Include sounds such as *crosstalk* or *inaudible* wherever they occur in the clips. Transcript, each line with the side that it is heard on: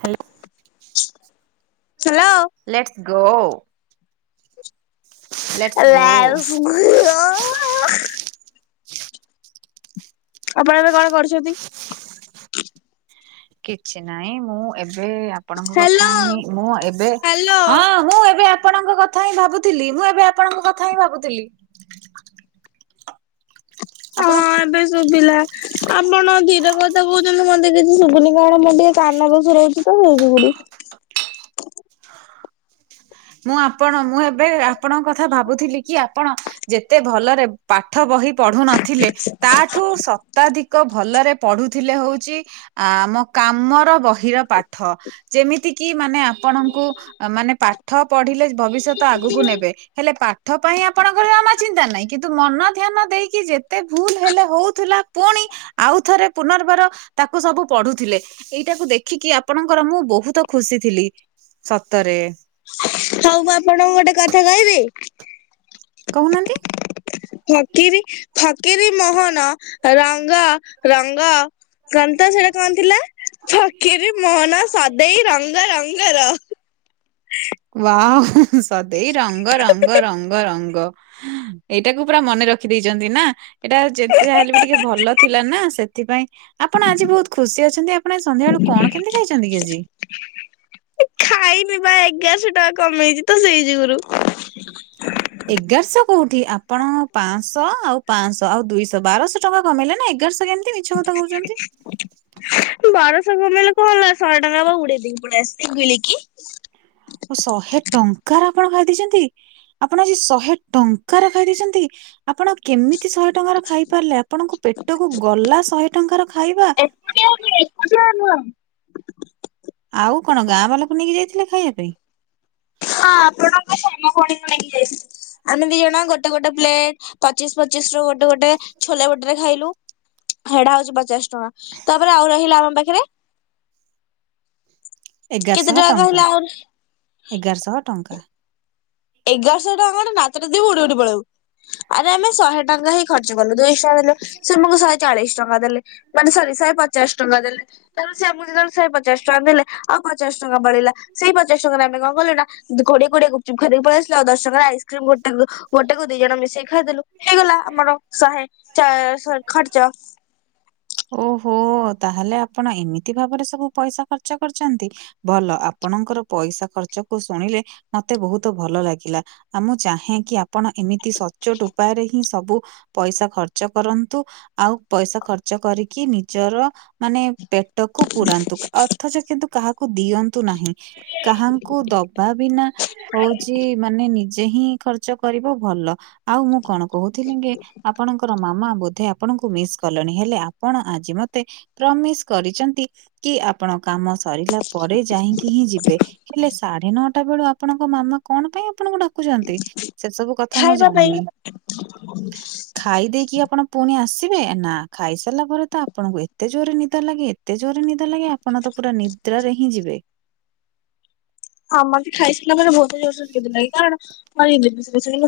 right: Hello
left: hello.
right: Let's go let's ଗୋ।
left: *unintelligible* ଆପଣ ଏବେ କଣ କରୁଛନ୍ତି?
right: କିଛି ନାଇଁ ମୁଁ ଏବେ ଆପଣଙ୍କ କଥା
left: ହ୍ୟାଲୋ
right: ହିଁ ମୁଁ ଏବେ
left: ହ୍ୟାଲୋ।
right: ଥା ହିଁ ଭାବୁଥିଲି ମୁଁ ଏବେ ଆପଣଙ୍କ କଥା ହିଁ ଭାବୁଥିଲି।
left: ହଁ
right: ଆପଣ
left: ଏବେ ଶୁଭିଲା। ଆପଣ ଧୀରେ କଥା କହୁଛନ୍ତି ମତେ କିଛି ଶୁଭୁନି କାରଣ ମୋର ଟିକେ କାନ ଦୋଷ ରହୁଛି ତ ସେଇ ଯୋଗରୁ।
right: ମୁଁ ଆପଣ ମୁଁ ଏବେ ଆପଣଙ୍କ କଥା ଭାବୁଥିଲି କି ଆପଣ ଯେତେ ଭଲରେ ପାଠ ବହି ପଢୁ ନଥିଲେ ତାଠୁ ଶତାଧିକ ଭଲରେ ପଢୁଥିଲେ ହଉଛି ଆ ଆମ କାମର ବହିର ପାଠ। ଯେମିତିକିି ମାନେ ଆପଣଙ୍କୁ ମାନେ ପାଠ ପଢିଲେ ଭବିଷ୍ୟତ ଆଗକୁ ନେବେ। ହେଲେ ପାଠ ପାଇଁ ଆପଣଙ୍କର ଆମ ଜମା ଚିନ୍ତା ନାହିଁ କିନ୍ତୁ ମନ ଧ୍ୟାନ ଦେଇକି ଯେ ଏତେ ଭୁଲ ହେଲେ ହଉଥିଲା ପୁଣି ଆଉ ଥରେ ପୁନର୍ବାର ତାକୁ ସବୁ ପଢୁଥିଲେ। ଏଇଟାକୁ ଦେଖିକି ଆପଣଙ୍କର ମୁଁ ବହୁତ ଖୁସି ଥିଲି ସତରେ।
left: ହଉ ମୁଁ ଆପଣଙ୍କୁ ଗୋଟେ କଥା କହିବି?
right: କହୁନାହାନ୍ତି?
left: ଫକିରୀ ଫକିରୀ ମୋହନ ରଙ୍ଗ ରଙ୍ଗ କନ୍ତ ସେଟା କଣ ଥିଲା ଫକିରୀ ମୋହନ ସଦେଇ ରଙ୍ଗରଙ୍ଗର।
right: ୱାଓ ସଦେଇ ରଙ୍ଗ ରଙ୍ଗ ରଙ୍ଗ ରଙ୍ଗ। ଏଇଟାକୁ ପୁରା ମନେ ରଖି ଦେଇଛନ୍ତି ନା? ଏଇଟା ଯେତେ ଯାହେଲେ ବି ଟିକେ ଭଲ ଥିଲା ନା ସେଥିପାଇଁ ଆପଣ ଆଜି ବହୁତ ଖୁସି ଅଛନ୍ତି ଆପଣ ଆଜି ସନ୍ଧ୍ୟାବେଳୁ କଣ କେମିତି ଖାଇଛନ୍ତି କି ଆଜି?
left: ଖାଇନି ବା ଏଗାରଶହ ଟଙ୍କା କମେଇଛି ତ ସେଇ ଯୁଗୁରୁ।
right: ଏଗାରଶହ କୋଉଠି ଆପଣ ପାଞ୍ଚଶହ ଆଉ ପାଞ୍ଚଶହ ଆଉ ଦୁଇଶହ ବାରଶହ ଟଙ୍କା କମେଇଲେ ନା ଏଗାରଶହ କେମିତି? ମିଛ କଥା କହୁଛନ୍ତି।
left: ବାରଶହ କମେଇଲେ କଣ ହେଲା ଶହେ ଟଙ୍କା ବା ଉଡେଇ ଦେଇକି ପଳେଇ ଆସିଲି ବୁଲିକି।
right: ଓ ଶହେ ଟଙ୍କାର ଆପଣ ଖାଇ ଦେଇଛନ୍ତି। ଆପଣ ଆଜି ଶହେ ଟଙ୍କାର ଖାଇ ଦେଇଛନ୍ତି ଆପଣ? କେମିତି ଶହେ ଟଙ୍କାର ଖାଇ ପାରିଲେ ଆପଣଙ୍କ ପେଟକୁ ଗଲା ଶହେ ଟଙ୍କାର ଖାଇବା।
left: *unintelligible* ହଁ ହଁ।
right: ଆଉ କଣ ଗାଁ ବାଲାକୁ ନେଇକି ଯାଇଥିଲେ ଖାଇବା ପାଇଁ?
left: ହଁ ଆପଣଙ୍କ ସାନ ଭଉଣୀ କୁ ନେଇକି ଯାଇଥିଲି। ଆମେ ଦି ଜଣ ଗୋଟେ ଗୋଟେ ପ୍ଲେଟ ପଚିଶ ପଚିଶ ରୁ ଗୋଟେ ଗୋଟେ ଗୋଟେ ଛୋଲେ ଗୋଟରେ ଖାଇଲୁ ହେଡା ହଉଛି ପଚାଶ ଟଙ୍କା ତାପରେ ଆଉ ରହିଲା ଆମ ପାଖରେ କେତେ
right: ଏଗାରଶହ
left: କହିଲେ
right: ଟଙ୍କା
left: ଆଉ
right: ଏଗାରଶହ ଟଙ୍କା।
left: ଏଗାରଶହ ଟଙ୍କା ଗୋଟେ ନାତଟେ ଦେବି ଉଡି ଉଡି ପଳେଇବୁ ଆରେ ଆମେ ଶହେ ଟଙ୍କା ହିଁ ଖର୍ଚ୍ଚ କଲୁ ଦୁଇଶହ ସେମକୁ ଶହେ ଚାଳିଶ ଟଙ୍କା ଦେଲେ ମାନେ ସରି ଶହେ ପଚାଶ ଟଙ୍କା ଦେଲେ। ତାହେଲେ ସେ ଆମକୁ ଯେତେବେଳେ ଶହେପଚାଶ ଟଙ୍କା ଦେଲେ ଆଉ ପଚାଶ ଟଙ୍କା ବଳିଲା ସେଇ ପଚାଶ ଟଙ୍କାରେ ଆମେ କଣ କଲୁ ନା କୋଡିଏ କୋଡିଏ ଗୁପ୍ ଚୁପ୍ ଖାଇ ଦେଇକି ପଲେଇ ଆସିଲୁ ଆଉ ଦଶ ଟଙ୍କା ଆଇସ୍କ୍ରିମ ଗୋଟେକୁ ଗୋଟେକୁ ଦି ଜଣ ମିଶେଇି ଖାଇଦେଲୁ ହେଇଗଲା ଆମର ଶହେ ଚା ଶ ଖର୍ଚ୍ଚ।
right: ଓହୋ ତାହାଲେ, ଆପଣ ଏମିତି ଭାବରେ ସବୁ ପଇସା ଖର୍ଚ୍ଚ କରିଛନ୍ତି। ଭଲ ଆପଣଙ୍କର ପଇସା ଖର୍ଚ୍ଚକୁ ଶୁଣିଲେ, ମତେ ବହୁତ ଭଲ ଲାଗିଲା। ଆ ମୁଁ ଚାହେଁ କି? ଆପଣ ଏମିତି ସଚୋଟ ଉପାୟରେ ହିଁ ସବୁ ପଇସା ଖର୍ଚ୍ଚ କରନ୍ତୁ, ଆଉ ପଇସା ଖର ଖର୍ଚ୍ଚ କରିକି ନିଜର ମାନେ ପେଟକୁ ପୁରାନ୍ତୁ, ଅଥଚ କିନ୍ତୁ କାହାକ କୁ ଦିଅନ୍ତୁ ନାହିଁ କାହାଙ୍କୁ ଦବା ବିନା ହଉଚି ମାନେ ନିଜେ ହିଁ ଖର୍ଚ୍ଚ କରିବ ଭଲ। ଆଉ ମୁଁ କଣ କହୁଥିଲି ଙ୍କି ଆପଣଙ୍କର ମାମା ବୋଧେ ଆପଣଙ୍କୁ ମିସ୍ କଲେଣି। ହେଲେ ଆପଣ ଆଜି ମତେ ପ୍ରମିସ କରିଛନ୍ତି କି ଆପଣ କାମ ଶ୍ ସରିଲା ପରେ ଯାହିଁକି ହିଁ ଯିବେ ହେଲେ ସାଢେ ନଅଟା ବେଳୁ ଆପଣଙ୍କ ମାମା କଣ ପାଇଁ ଆପଣଙ୍କୁ ଡା ଖୁଛନ୍ତି ସେ ସବୁ କଥା ମୁଁ
left: ଖାଇବା ପାଇଁ
right: ଜାଣିନି ଖାଇ ଦେଇକି ଆପଣ ପୁଣି ଆସିବେ ନା ଖାଇସାରିଲା ପରେ ତ ଆପଣଙ୍କୁ ଏତେ ଜୋରରେ ନିଦ ଲାଗେ ଏତେ ଜୋରେ ନିଦ ଲାଗେ ଆପଣ ତ ପୁରା ନିଦ୍ରାରେ ହିଁ ଯିବେ।
left: ହଁ ମତେ ଖାଇସାରିଲା ପରେ ବୋହୁତ ଜୋରସେ ନିଦ ଲାଗେ କାରଣ *unintelligible* ମତେ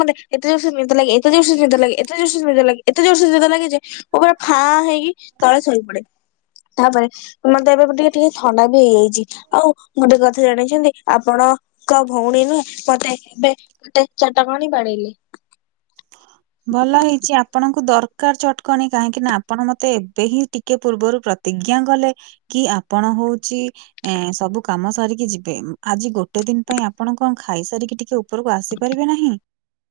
left: ମତେ ଏତେ ଜୋରସେ ନିଦ ଲାଗେ ଏତେଯୋରସେ ନିଦ ଲାଗେ, ଏତେଯୋରସେ ନିଦ ଲାଗେ ଏତେଯୋରସେ ନିଦ ଲାଗେ ଯେ ମୁଁ ପୁରା ଫା ହେଇ କି ତଳେ ଶୋଇପଡ଼େ। ତାପରେ ମତେ ଏବେ ଟିକେ ଟିକେ ଥଣ୍ଡା ବି ହେଇଯାଇଚି ଆଉ ଗୋଟେ କଥ୍ ଥା ଜାଣିଛନ୍ତି ଆପଣଙ୍କ ଭଉଣୀ ନୁହେଁ, ମତେ ଏବେ ଗୋଟେ ଚଟକଣି ବାଡେଇଲେ।
right: ଭଲ ହେଇଚି ଆପଣଙ୍କୁ ଦରକାର ଚଟକଣି, କାହିଁକି ନା ଆପଣ ମତେ ଏବେ ହିଁ ଟିକେ ପୂର୍ବରୁ ପ୍ରତ୍ ତିଜ୍ଞା କଲେ କି ଆପଣ ହଉଚି ଏଁ ସବୁ କାମ ସାରିକି ଯିବେ, ଆଜି ଗୋଟେ ଦିନ ପାଇଁ ଆପଣ କଣ ଖାଇ ସାରିକି ଟିକେ ଉ ଉପରକୁ ଆସିପାରିବେ ନାହିଁ।